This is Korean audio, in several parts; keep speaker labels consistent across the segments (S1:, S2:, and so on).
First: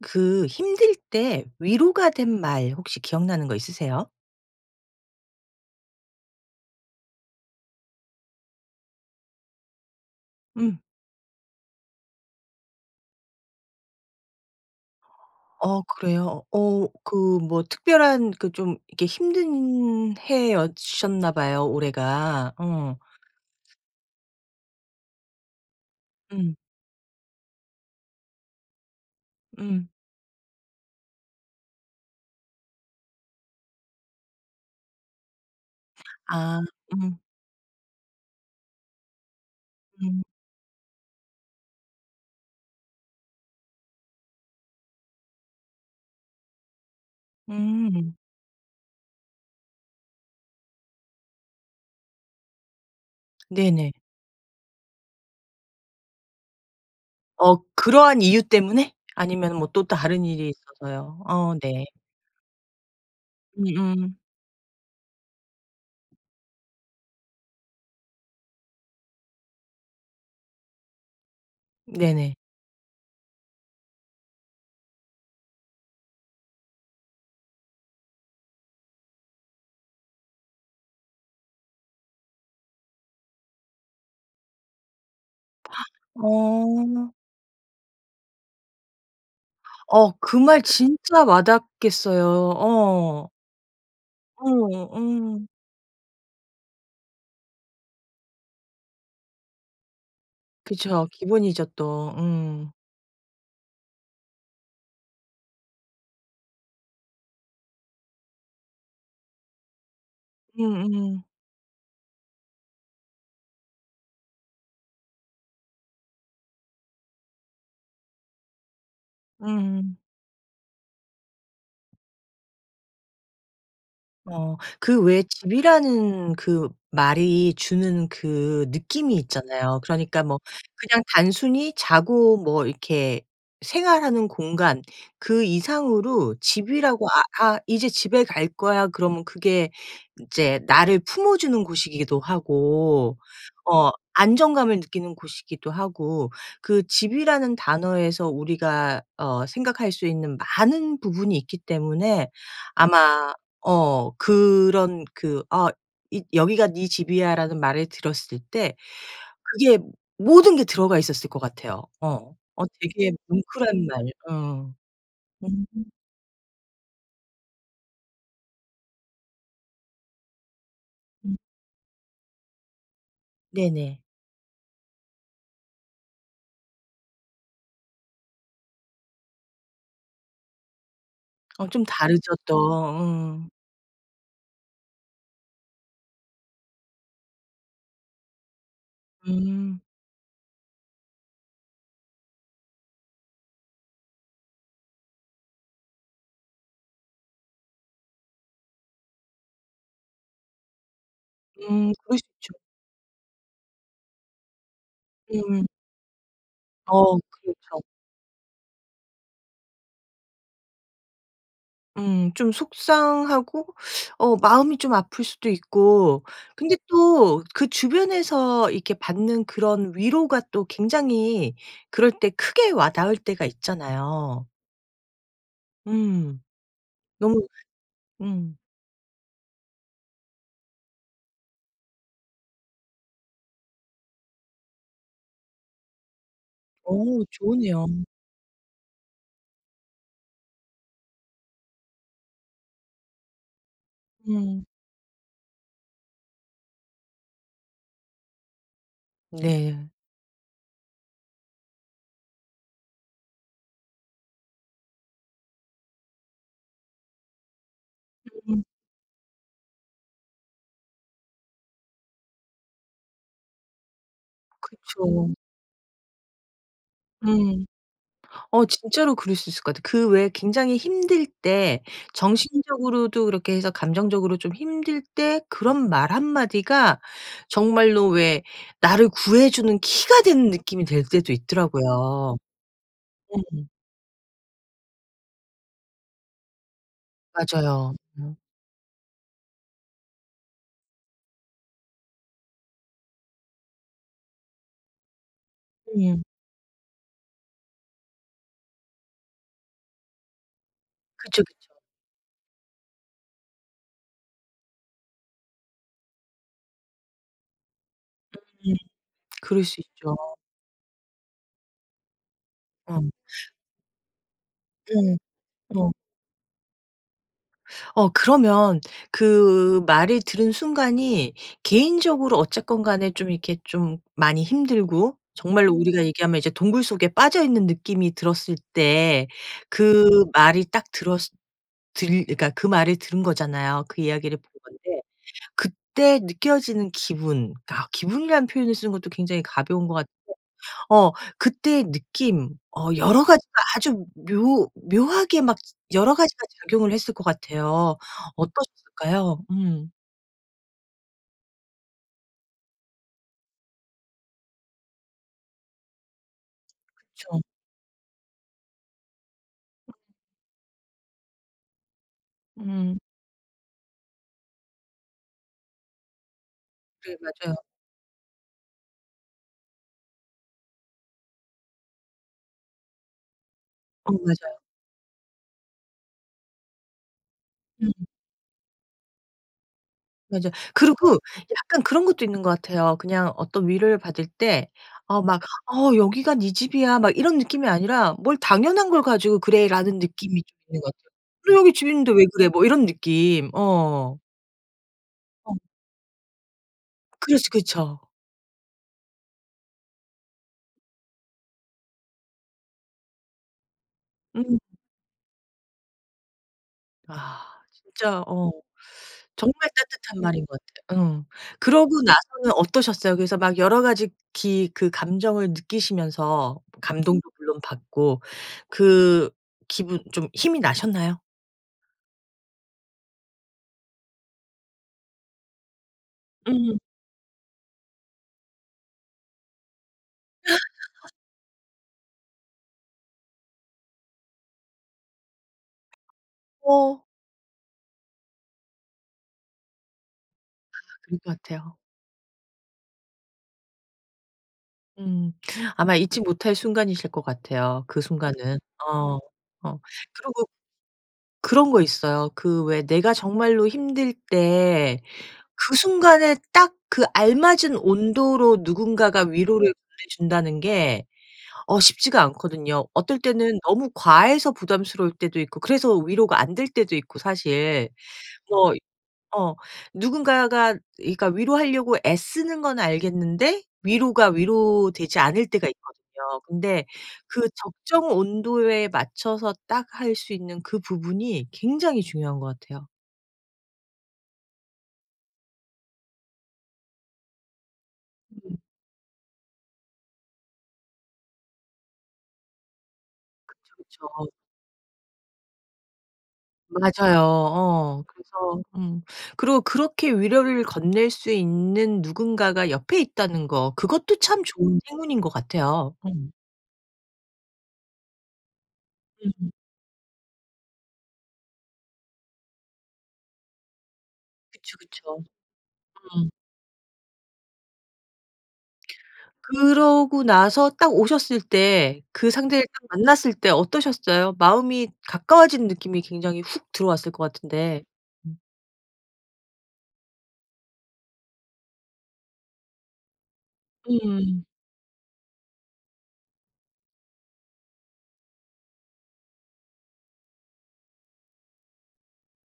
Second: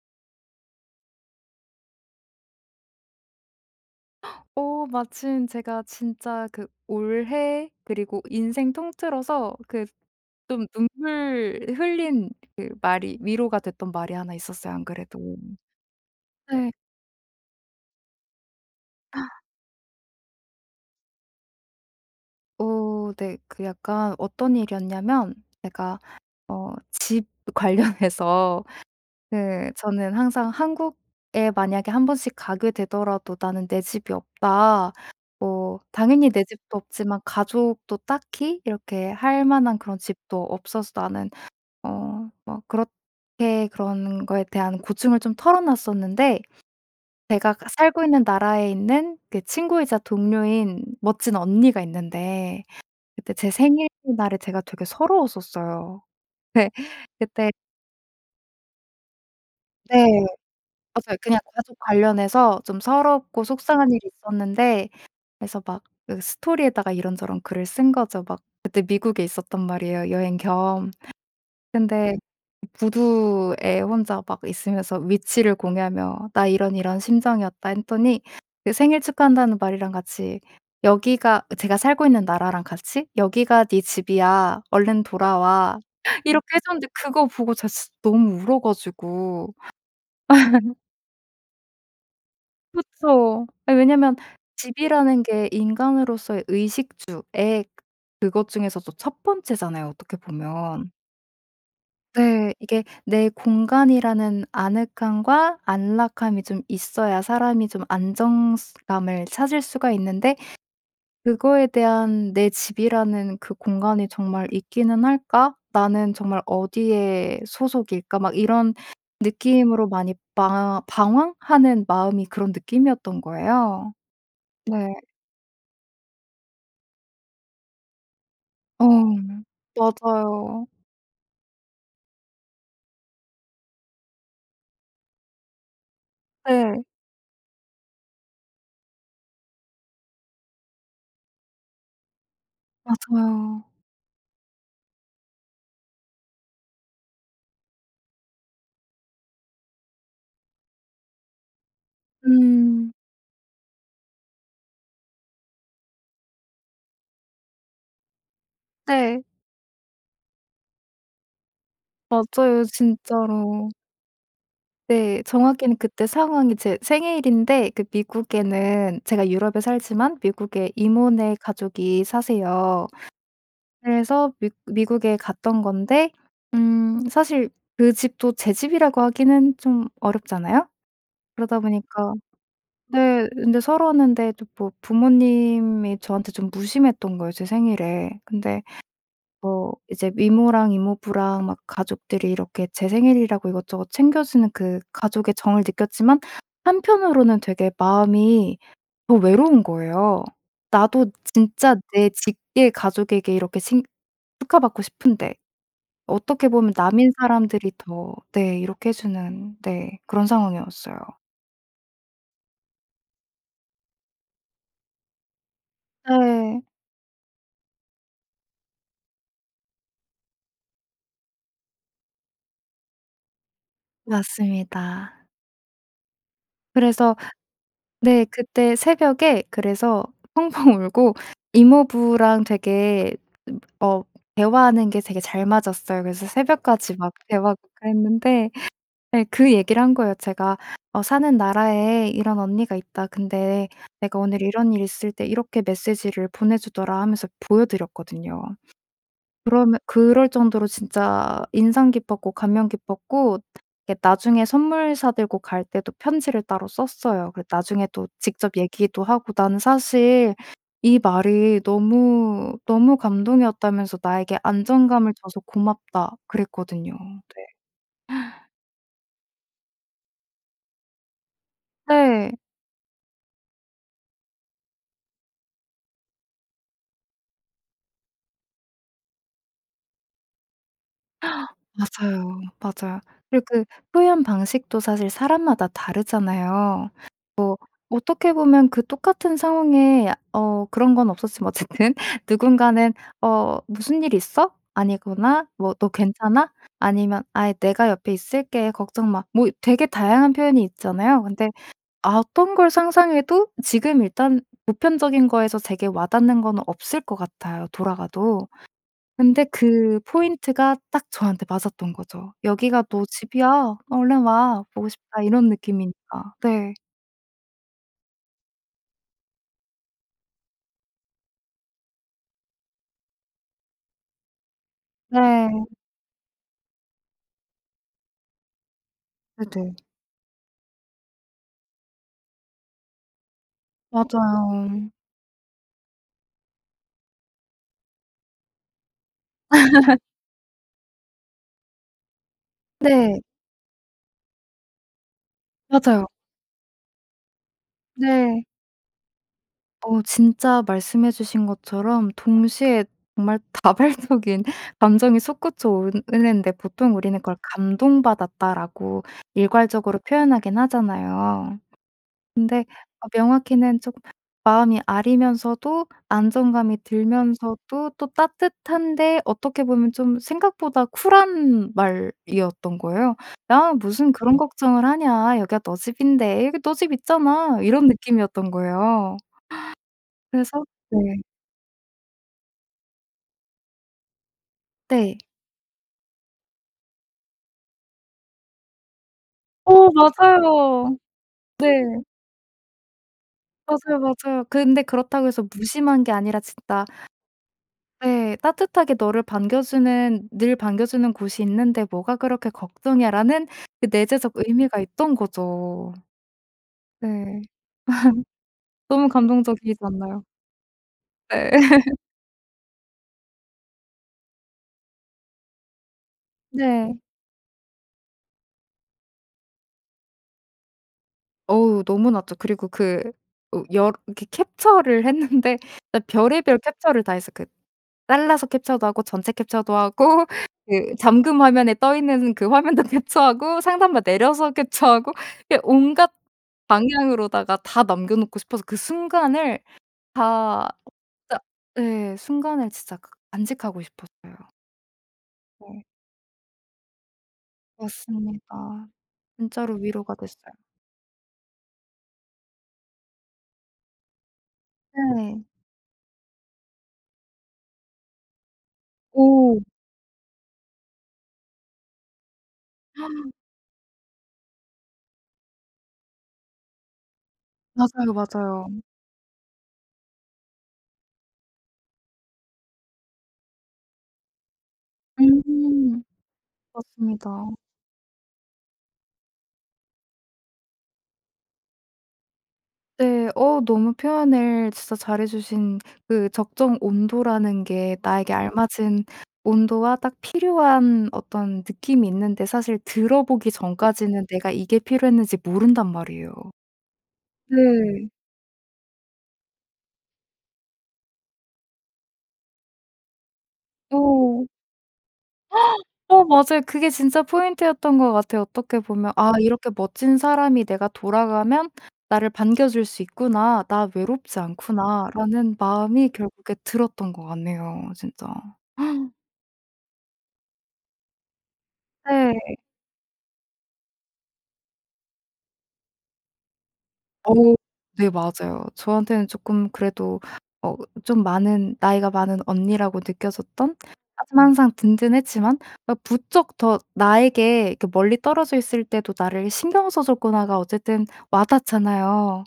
S1: 그 힘들 때 위로가 된 말 혹시 기억나는 거 있으세요?
S2: 어 마침 제가 진짜 그 올해 그리고 인생 통틀어서 그 좀
S1: 음.
S2: 눈물 흘린 그 말이 위로가 됐던 말이 1 있었어요, 안 그래도.
S1: 어 그래요.
S2: 네.
S1: 어 그 뭐 특별한 그 좀 이렇게
S2: 아.
S1: 힘든 해였 셨나 봐요, 올해가. 어.
S2: 어 네. 그 약간 어떤 일이었냐면 제가
S1: 음.
S2: 어 집 관련해서 그
S1: 음.
S2: 저는 항상 "한국에 만약에 1 번씩 가게 되더라도 나는 내 집이 없다." 뭐 당연히 내
S1: 아
S2: 집도
S1: 음.
S2: 없지만 가족도 딱히 이렇게 할 만한 그런
S1: 음.
S2: 집도 없어서 나는 어 막 그렇게 그런 거에 대한 고충을 좀 털어놨었는데 제가 그 살고
S1: 음.
S2: 있는 나라에 있는 그 친구이자 동료인 멋진 언니가 있는데 그때 제
S1: 네네.
S2: 생일날에 제가 되게 서러웠었어요. 네. 그때
S1: 어 그러한 이유 때문에? 아니면은 뭐 또
S2: 네.
S1: 다른 일이
S2: 맞아요.
S1: 있어서요.
S2: 그냥
S1: 어
S2: 가족
S1: 네.
S2: 관련해서 좀 서럽고 속상한 일이
S1: 음음.
S2: 있었는데 그래서 막 그 스토리에다가 이런저런 글을 쓴 거죠. 막 그때 미국에 있었단 말이에요, 여행 겸. 근데
S1: 네네.
S2: 부두에 혼자 막 있으면서 위치를 공유하며 "나 이런 이런 심정이었다." 했더니 그 "생일 축하한다."는 말이랑 같이 여기가 제가 살고 있는 나라랑 같이 "여기가 네 집이야. 얼른 돌아와." 이렇게 해 줬는데
S1: 어.
S2: 그거 보고 제가 진짜 너무 울어 가지고.
S1: 어 그 말 진짜 와닿았겠어요. 어.
S2: 그쵸. 아 왜냐하면
S1: 어
S2: 집이라는
S1: 음.
S2: 게 인간으로서의 의식주의 그것 중에서도 1 번째잖아요, 어떻게 보면.
S1: 그쵸. 기본이죠, 또.
S2: 네.
S1: 음.
S2: 이게 내 공간이라는 아늑함과 안락함이 좀 있어야 사람이 좀 안정성 감을 찾을 수가 있는데
S1: 음음.
S2: 그거에 대한 '내 집이라는 그 공간이 정말 있기는 할까? 나는 정말 어디의 소속일까?' 막 이런 느낌으로
S1: 으음.
S2: 많이 방황 방황하는 마음이 그런 느낌이었던 거예요.
S1: 어
S2: 네.
S1: 그 왜 집이라는 그 말이 주는 그
S2: 어
S1: 느낌이 있잖아요. 그러니까 뭐
S2: 맞아요.
S1: 그냥 단순히 자고 뭐 이렇게 생활하는 공간 그 이상으로
S2: 예.
S1: 집이라고 아 아 "이제 집에 갈 거야." 그러면 그게 인제 나를 품어주는 곳이기도 하고
S2: 맞아요.
S1: 어 안정감을 느끼는 곳이기도 하고 그 집이라는 단어에서 우리가 어 생각할 수 있는 많은 부분이 있기 때문에
S2: 음.
S1: 아마 어 그런 그 어 있 "여기가 네 집이야."라는 말을 들었을 때
S2: 네.
S1: 그게 모든 게 들어가 있었을 것 같아요. 어.
S2: 맞아요
S1: 어 되게
S2: 진짜로.
S1: 뭉클한 말. 어.
S2: 네.
S1: 음.
S2: 정확히는 그때 상황이 제 생일인데 그 미국에는 제가 유럽에 살지만 미국에 이모네
S1: 음.
S2: 가족이 사세요.
S1: 네네.
S2: 그래서 미 미국에 갔던 건데 음 사실 그 집도 제 집이라고 하기는 좀 어렵잖아요. 그러다
S1: 어 좀
S2: 보니까
S1: 다르죠, 또.
S2: 네
S1: 음.
S2: 근데 서러웠는데 저 뭐 부모님이 저한테 좀 무심했던 거예요, 제 생일에. 근데 뭐
S1: 음.
S2: 이제 이모랑 이모부랑 막 가족들이 이렇게 제 생일이라고 이것저것 챙겨주는 그 가족의 정을 느꼈지만 한편으로는 되게 마음이 더 외로운 거예요. 나도 진짜
S1: 음
S2: 내
S1: 그럴 수 있죠.
S2: 직계 가족에게 이렇게 칭 축하받고 싶은데
S1: 음.
S2: 어떻게 보면 남인
S1: 어
S2: 사람들이
S1: 그렇죠.
S2: 더 네 이렇게 해 주는 네 그런 상황이었어요.
S1: 음. 좀 속상하고 어 마음이 좀 아플 수도 있고
S2: 네.
S1: 근데 또 그 주변에서 이렇게 받는 그런 위로가 또 굉장히 그럴 때 크게 와닿을 때가 있잖아요.
S2: 맞습니다.
S1: 음.
S2: 그래서
S1: 너무
S2: 네
S1: 음.
S2: 그때 새벽에 그래서 펑펑 울고 이모부랑 되게 음 어 대화하는 게 되게 잘 맞았어요. 그래서 새벽까지 막
S1: 어우.
S2: 대화하고
S1: 좋으네요.
S2: 그랬는데 네 그 얘기를 한 거예요 제가. 어 "사는 나라에 이런 언니가 있다. 근데 내가 오늘
S1: 음.
S2: 이런 일 있을 때 이렇게 메시지를 보내 주더라." 하면서 보여드렸거든요. 그러며
S1: 네.
S2: 그럴 정도로 진짜 인상 깊었고 감명 깊었고 이렇게 나중에 선물 사 들고 갈 때도 편지를 따로 썼어요. 그 나중에 또 직접
S1: 음.
S2: 얘기도 하고 나는 사실 이 말이 너무너무 감동이었다면서 "나에게 안정감을
S1: 그쵸.
S2: 줘서 고맙다." 그랬거든요. 네.
S1: 음. 어. 진짜로 그럴 수 있을 것 같아. 그 왜 굉장히 힘들 때,
S2: 네.
S1: 정신적으로도 그렇게 해서 감정적으로 좀 힘들 때 그런 말 한마디가 정말로 왜, 나를 구해주는 키가 된 느낌이 들 때도 있더라고요.
S2: 맞아요, 맞아. 그리고 그
S1: 음.
S2: 표현 방식도 사실 사람마다 다르잖아요.
S1: 맞아요.
S2: 뭐 어떻게
S1: 음.
S2: 보면 그 똑같은 상황에 어 그런 건 없었지만 어쨌든 누군가는 "어 무슨 일 있어? 아니구나?" 뭐 "너
S1: 음.
S2: 괜찮아?" 아니면 "아이 내가 옆에 있을게. 걱정 마." 뭐 되게 다양한 표현이 있잖아요.
S1: 그쵸,
S2: 근데
S1: 그쵸.
S2: 어떤 걸 상상해도 지금 일단 보편적인 거에서 되게 와 닿는 건 없을 것 같아요, 돌아가도.
S1: 음.
S2: 근데
S1: 그럴 수
S2: 그
S1: 있죠.
S2: 포인트가 딱 저한테 맞았던 거죠. "여기가
S1: 어.
S2: 너 집이야. 얼른 와. 보고
S1: 음.
S2: 싶다." 이런
S1: 어.
S2: 느낌이니까. 네.
S1: 어 그러면 그 말을 들은 순간이 개인적으로 어쨌건 간에 좀 이렇게 좀 많이 힘들고
S2: 네.
S1: 정말로 우리가 얘기하면 이제 동굴 속에 빠져 있는 느낌이 들었을 때
S2: 네네.
S1: 그 말이 딱 들었으 들 그니까 그 말을 들은 거잖아요. 그 이야기를 본
S2: 맞아요.
S1: 건데 그때 느껴지는 기분 그니까 기분이라는 표현을 쓰는 것도 굉장히 가벼운 것 같은데 어 그때의 느낌 어
S2: 네.
S1: 여러 가지로 아주 묘 묘하게 막
S2: 맞아요.
S1: 여러 가지가 작용을 했을 것 같아요.
S2: 네.
S1: 어떠셨을까요? 음.
S2: 어 진짜 말씀해 주신 것처럼 동시에 정말 다발적인 감정이 솟구쳐 오르는데 보통 우리는 그걸
S1: 그쵸.
S2: '감동받았다.'라고 일괄적으로 표현하긴 하잖아요. 근데
S1: 음.
S2: 어 명확히는 쪼금 마음이 아리면서도 안정감이
S1: 네 맞아요.
S2: 들면서도 또 따뜻한데 어떻게 보면 좀 생각보다 쿨한 말이었던 거예요. '야
S1: 어
S2: 무슨 그런
S1: 맞아요.
S2: 걱정을 하냐. 여기가 너 집인데 여기 너 집 있잖아.' 이런
S1: 음.
S2: 느낌이었던 거예요.
S1: 맞아요.
S2: 그래서 네.
S1: 그리고 약간 그런 것도 있는 것 같아요. 그냥 어떤 위로를 받을 때
S2: 네.
S1: 어 막 '어 여기가 네 집이야.' 막 이런 느낌이 아니라 '뭘 당연한 걸 가지고
S2: 어
S1: 그래.'라는 느낌이 좀 있는 것
S2: 맞아요.
S1: 같아요. '그래 여기
S2: 네.
S1: 집인데 왜 그래.' 뭐 이런 느낌
S2: 맞아요,
S1: 어.
S2: 맞아요. 근데 그렇다고 해서
S1: 어.
S2: 무심한 게 아니라 진짜
S1: 그렇지 그쵸.
S2: 네 '따뜻하게 너를 반겨주는 늘 반겨주는 곳이 있는데 뭐가 그렇게 걱정이야.'라는 그 내재적
S1: 음.
S2: 의미가 있던 거죠. 네.
S1: 아. 진짜 어
S2: 너무
S1: 정말
S2: 감동적이지
S1: 따뜻한
S2: 않나요?
S1: 말인 것 같아요. 음.
S2: 네.
S1: 그러고 나서는 어떠셨어요? 그래서 막 여러 가지 기 그 감정을 느끼시면서
S2: 네.
S1: 감동도 물론 받고 그 기분 좀 힘이 나셨나요?
S2: 어 너무 낮죠. 그리고 그 어 여 이렇게 캡처를 했는데 진짜 별의별
S1: 음.
S2: 캡처를 다 했어. 그 잘라서 캡처도 하고 전체 캡처도 하고 그 잠금 화면에 떠 있는 그 화면도 캡처하고 상단 막 내려서 캡처하고 그 온갖
S1: 어.
S2: 방향으로다가 다 남겨 놓고 싶어서 그 순간을 다
S1: 아 그럴
S2: 진짜
S1: 것 같아요.
S2: 예 순간을 진짜 가 간직하고 싶었어요.
S1: 음.
S2: 예
S1: 아마 잊지 못할 순간이실 것 같아요, 그 순간은.
S2: 맞습니다.
S1: 어,
S2: 진짜로
S1: 어.
S2: 위로가
S1: 그리고
S2: 됐어요.
S1: 그런 거 있어요. 그 왜 내가 정말로 힘들 때
S2: 예.
S1: 그 순간에 딱 그 알맞은 온도로 누군가가
S2: 오.
S1: 위로를 보내준다는 게 어 쉽지가 않거든요. 어떨 때는 너무 과해서 부담스러울 때도 있고 그래서 위로가 안 될 때도 있고, 사실.
S2: 맞아요, 맞아요.
S1: 뭐 어 누군가가 그러니까 위로하려고 애쓰는 건 알겠는데 위로가 위로 되지 않을 때가
S2: 음.
S1: 있거든요. 근데 그
S2: 맞습니다.
S1: 적정 온도에 맞춰서 딱 할 수 있는 그 부분이 굉장히 중요한 것 같아요.
S2: 네. 어 너무 표현을 진짜 잘해 주신, 그 적정 온도라는 게 나에게
S1: 음.
S2: 알맞은 온도와 딱 필요한 어떤 느낌이 있는데 사실 들어보기
S1: 그쵸, 그쵸.
S2: 전까지는 내가 이게 필요했는지 모른단 말이에요.
S1: 맞아요.
S2: 네.
S1: 어 그래서 음. 그리고 그렇게 위로를 건넬 수 있는 누군가가 옆에 있다는 거 그것도 참
S2: 오.
S1: 좋은 행운인 것 같아요.
S2: 어
S1: 음.
S2: 맞아요. 그게 진짜 포인트였던 것 같아요, 어떻게 보면. '아
S1: 음음.
S2: 이렇게 멋진 사람이 내가 돌아가면 나를 반겨줄 수 있구나. 나 외롭지
S1: 그쵸, 그쵸.
S2: 않구나.'라는 마음이
S1: 음.
S2: 결국에 들었던 것 같네요, 진짜.
S1: 그러고 나서 딱 오셨을 때 그
S2: 네.
S1: 상대를 딱 만났을 때 어떠셨어요? 마음이 가까워진 느낌이 굉장히 훅 들어왔을 것
S2: 어.
S1: 같은데.
S2: 네
S1: [unintelligible]
S2: 맞아요. 저한테는 조끔 그래도 어 좀 많은, 나이가 많은 언니라고 느껴졌던 하지만
S1: 음.
S2: 항상 든든했지만 아 부쩍 더 나에게 '이렇게 멀리 떨어져 있을 때도 나를 신경 써줬구나.'가 어쨌든 와닿잖아요.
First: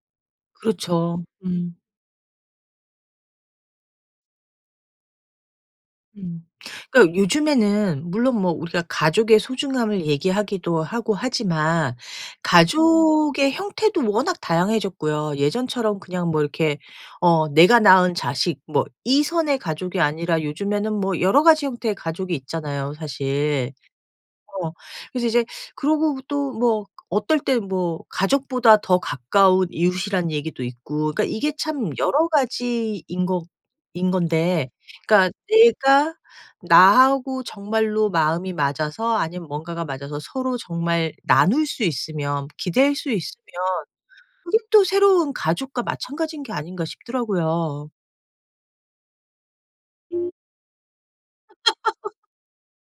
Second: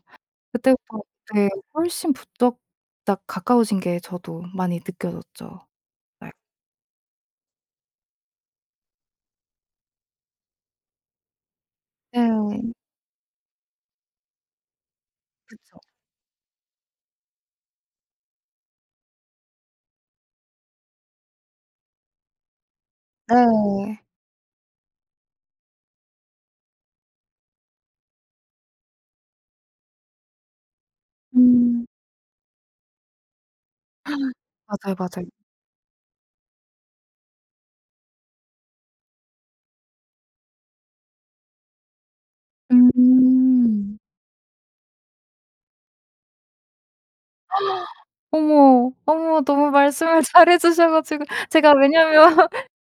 S2: 그때부터
S1: 그렇죠.
S2: 네
S1: 음.
S2: 훨씬 부쩍 딱 가까워진 게 저도 많이 느껴졌죠. 네.
S1: 음. 그니까 요즘에는 물론 뭐 우리가 가족의 소중함을 얘기하기도 하고 하지만
S2: 네.
S1: 가족의 형태도 워낙 다양해졌고요.
S2: 그쵸.
S1: 예전처럼 그냥 뭐 이렇게 어 내가 낳은 자식 뭐 이 선의 가족이 아니라 요즘에는 뭐 여러 가지 형태의 가족이 있잖아요, 사실.
S2: 네.
S1: 어 그래서 이제 그러고 또 뭐 어떨 때 뭐 '가족보다 더 가까운 이웃.'이라는 얘기도 있고 그러니까 이게
S2: 음.
S1: 참 여러가지인 거 인 건데
S2: 맞아요, 맞아요.
S1: 그러니까 내가 '나하고 정말로 마음이 맞아서 아니면 뭔가가 맞아서 서로 정말 나눌 수 있으면 기댈 수 있으면
S2: 음.
S1: 그것도 새로운 가족과 마찬가지인 게 아닌가.' 싶더라고요.
S2: 어머, 어머. 너무 말씀을 잘 해주셔 가지고 제가 왜냐하면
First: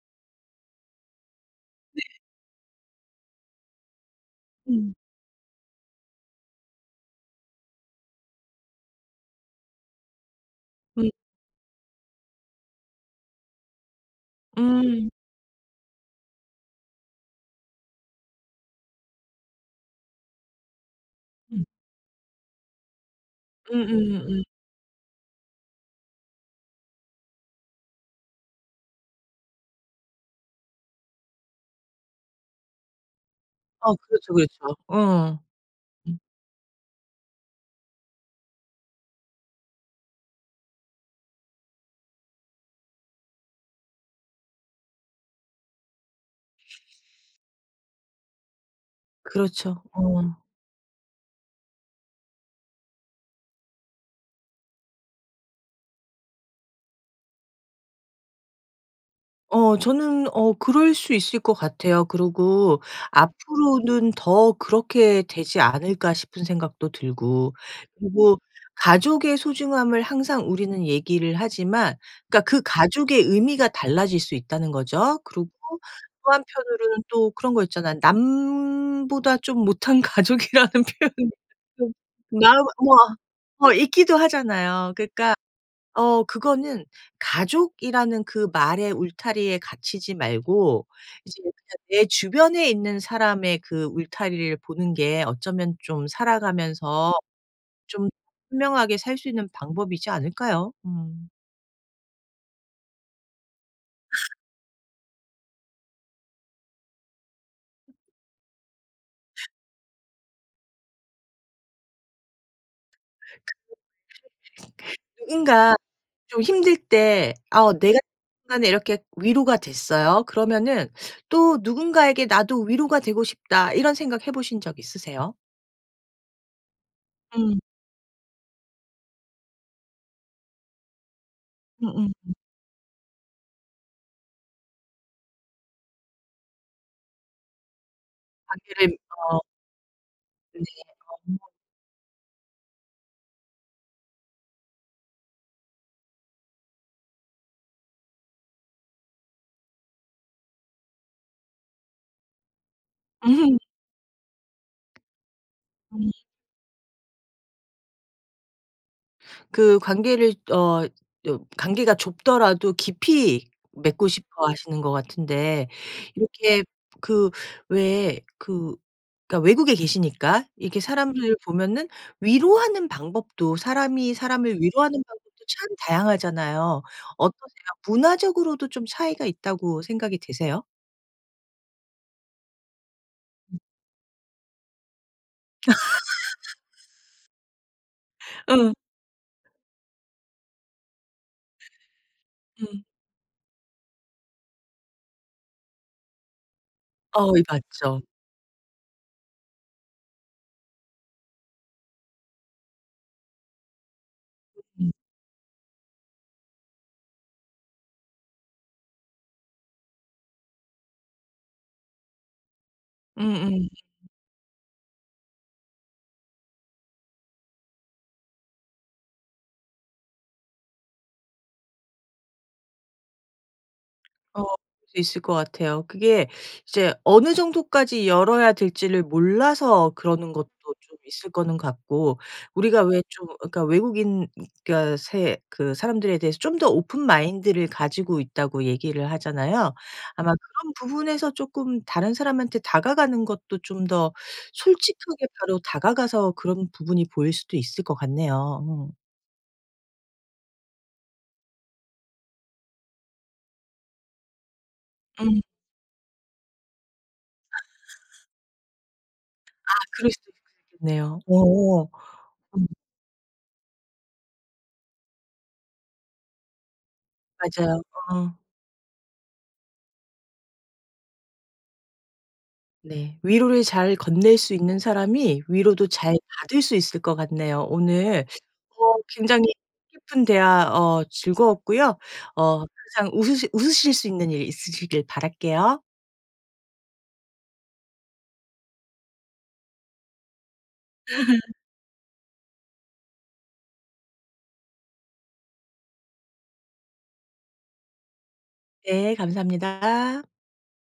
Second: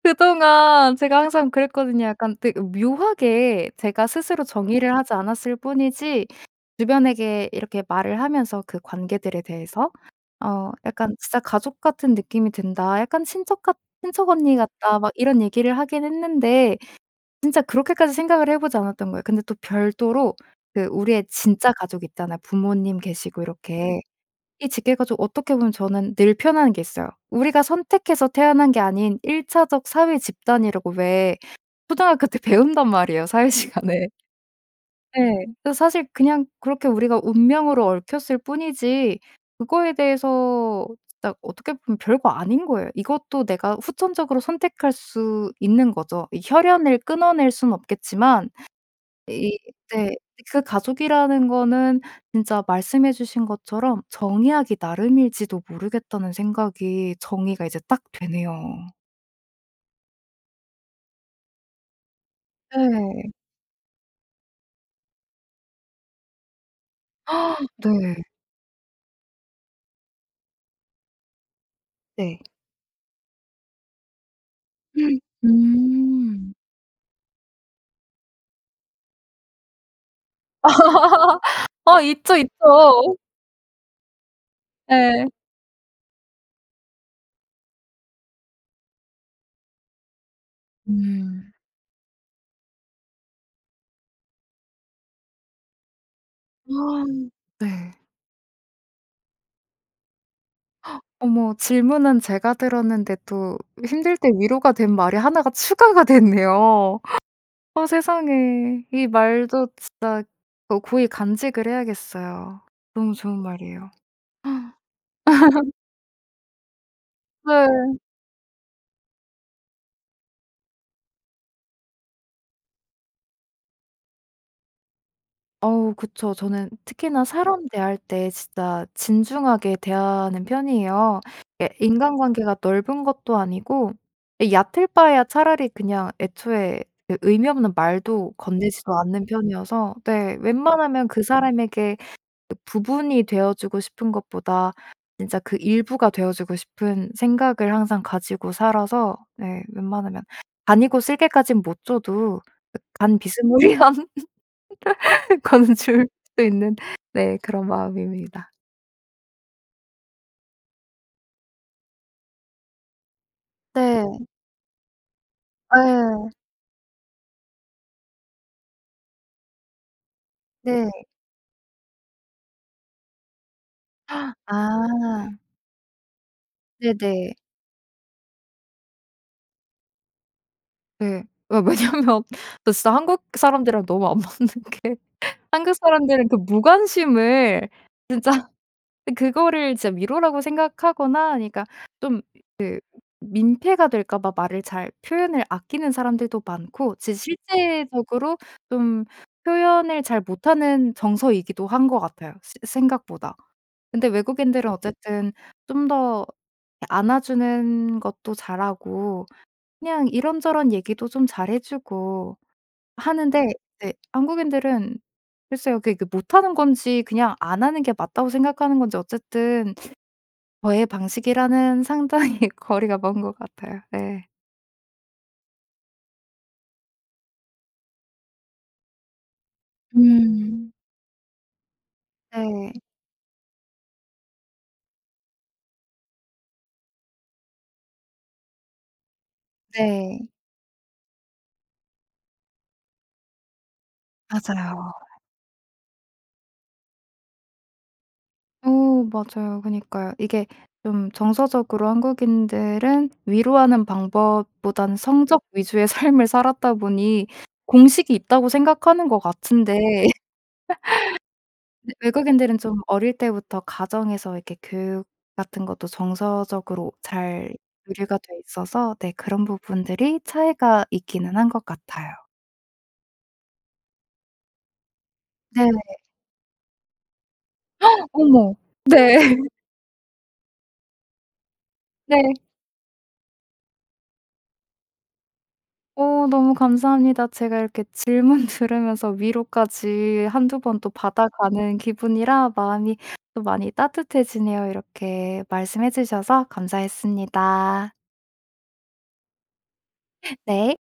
S2: 그동안 제가 항상
S1: 네.
S2: 그랬거든요. 약간 되게 묘하게 제가 스스로
S1: 음.
S2: 정의를 하지 않았을 뿐이지 주변에게 이렇게 말을 하면서 그 관계들에 대해서 어
S1: 음.
S2: "약간 진짜 가족 같은 느낌이 든다. 약간 친척 같, 친척 언니 같다."
S1: 음.
S2: 막 이런 얘기를 하긴 했는데 진짜 그렇게까지 생각을 해 보지 않았던 거예요. 근데 또 별도로 그 우리의
S1: 음.
S2: 진짜 가족 있잖아요. 부모님 계시고
S1: 음음
S2: 이렇게.
S1: 음.
S2: 이 직계 가족 어떻게 보면 저는 늘 표현하는 게 있어요. '우리가 선택해서 태어난 게 아닌 1 차적 사회 집단.'이라고 왜 초등학교 때 배운단 말이에요, 사회
S1: 어
S2: 시간에.
S1: 그렇죠. 그렇죠.
S2: 예.
S1: 음.
S2: 그 사실
S1: 음.
S2: 그냥 그렇게 우리가 운명으로 얽혔을 뿐이지 그거에 대해서 진짜 어떻게 보면 별거 아닌 거예요. 이것도 내가 후천적으로 선택할 수 있는 거죠. 이 혈연을 끊어낼 순 없겠지만 이
S1: 그렇죠.
S2: 네.
S1: 어.
S2: 그 가족이라는 거는 진짜 말씀해 주신 것처럼 '정의하기 나름일지도 모르겠다.'는 생각이 정의가 이제 딱 되네요.
S1: 어 저는 어 그럴 수 있을 것 같아요. 그리고
S2: 네.
S1: 앞으로는 더 그렇게 되지 않을까 싶은 생각도 들고.
S2: 네.
S1: 그리고 가족의 소중함을 항상 우리는 얘기를 하지만
S2: 네.
S1: 그니까 그 가족의 의미가 달라질 수 있다는 거죠. 그리고 또
S2: 음.
S1: 한편으로는 또 그런 거 있잖아 남보다 좀 못한 가족이라는 표현이 좀
S2: 아 있죠,
S1: 남 뭐 아
S2: 있죠.
S1: 어 있기도 하잖아요.
S2: 예.
S1: 그러니까 어 그거는 가족이라는 그 말의 울타리에 갇히지 말고 이제
S2: 음.
S1: 그러니까 내 주변에 있는 사람의 그 울타리를 보는 게 어쩌면 좀 살아가면서
S2: 네.
S1: 좀 현명하게 살 수 있는 방법이지 않을까요? 음.
S2: 어머 질문은 제가 들었는데 또 힘들 때 위로가 된 말이 1가 추가가 됐네요. 어 세상에. 이 말도 진짜 어 고이 간직을 해야겠어요.
S1: [unintelligible]
S2: 너무 좋은 말이에요.
S1: 누군가 좀 힘들 때 어
S2: 네.
S1: 내가 [unintelligible] 순간에 이렇게 위로가 됐어요. 그러면은 또 '누군가에게 나도 위로가 되고 싶다.' 이런 생각 해보신 적 있으세요?
S2: 어우 그쵸. 저는 특히나
S1: 음.
S2: 사람 대할 때 진짜 진중하게 대하는 편이에요. 예
S1: 음음.
S2: 인간관계가 넓은 것도 아니고 이 얕을 바에야 차라리 그냥 애초에 의 의미 없는 말도
S1: 아
S2: 건네지도 않는
S1: 그러니까.
S2: 편이어서. 네.
S1: 근데 이게
S2: 웬만하면 그
S1: 너무
S2: 사람에게 이 부분이 되어주고 싶은 것보다 진짜 그 일부가 되어주고 싶은 생각을 항상 가지고 살아서 네 웬만하면 간이고 쓸개까지는 못 줘도 간 비스무리한 거는 줄
S1: 음.
S2: 수 있는 네 그런 마음입니다.
S1: 그 관계를 어 여 관계가 좁더라도 깊이 맺고
S2: 네.
S1: 싶어 하시는 것 같은데
S2: 예.
S1: 이렇게 그 왜 그 그러니까 외국에 계시니까 이렇게
S2: 네.
S1: 사람들을 보면은 위로하는 방법도 사람이 사람을 위로하는
S2: 아.
S1: 방법도 참 다양하잖아요.
S2: 네네.
S1: 어떠세요? 문화적으로도 좀 차이가 있다고 생각이 드세요?
S2: 네. 왜 왜냐하면 나 진짜 한국
S1: 음.
S2: 사람들이랑 너무 안 맞는 게 한국 사람들은 그 무관심을 진짜
S1: 응.
S2: 으 그거를 진짜 위로라고 생각하거나 그러니까 좀
S1: 음.
S2: 민폐가 될까 봐 말을 잘 표현을 아끼는 사람들도 많고 진짜
S1: 어 이 봤죠.
S2: 실제적으로 좀 표현을 잘 못하는 정서이기도 한 것 같아요, 새 생각보다. 근데 외국인들은
S1: 음.
S2: 어쨌든 좀 더 이렇게 안아주는 것도 잘하고 그냥 이런저런 얘기도 좀 잘해 주고 하는데
S1: 음음.
S2: 네 한국인들은 글쎄요. 그러니까 못하는 건지 그냥 안 하는 게 맞다고 생각하는 건지 어쨌든 저의 방식이랑은 상당히 거리가 먼 것 같아요. 네.
S1: 어 그럴 수 있을 것 같아요 그게 이제 어느 정도까지 열어야 될지를 몰라서 그러는 것도
S2: 음.
S1: 좀 있을 거는 같고
S2: 네.
S1: 우리가 왜 좀 어 그러니까 외국인 가 새 그 사람들에 대해서 좀 더 오픈 마인드를 가지고 있다고 얘기를 하잖아요.
S2: 네.
S1: 아마 그런 부분에서 쪼끔 다른 사람한테 다가가는 것도 좀 더
S2: 맞아요.
S1: 솔직하게 바로 다가가서 그런 부분이 보일 수도 있을 것
S2: 어.
S1: 같네요. 음.
S2: 맞아요. 그니까요. 이게 좀 정서적으로 한국인들은 위로하는 방법보다는
S1: 음.
S2: 성적 위주의 삶을 살았다 보니 공식이 있다고 생각하는 것
S1: 아
S2: 같은데.
S1: 그럴 수도 그랬겠네요. 어.
S2: 외국인들은
S1: 음.
S2: 좀 어릴 때부터 가정에서 이렇게 교육 같은 것도 정서적으로 잘
S1: 맞아요.
S2: 교류가 돼
S1: 어.
S2: 있어서 네 그런 부분들이 차이가 있기는 한 것 같아요.
S1: 네. 위로를 잘 건넬 수 있는 사람이
S2: 네.
S1: 위로도 잘 받을 수 있을 것 같네요. 오늘
S2: 어머.
S1: 어
S2: 네.
S1: 굉장히 뜻깊은 대화 어 즐거웠고요.
S2: 네.
S1: 어 항상 웃으실 웃으실 수 있는 일 있으시길 바랄게요.
S2: 어 너무 감사합니다. 제가 이렇게 질문 들으면서 위로까지 1-2 번 또 받아가는 기분이라 마음이 또 많이 따뜻해지네요. 이렇게 말씀해 주셔서 감사했습니다.
S1: 네. 감사합니다.
S2: 네.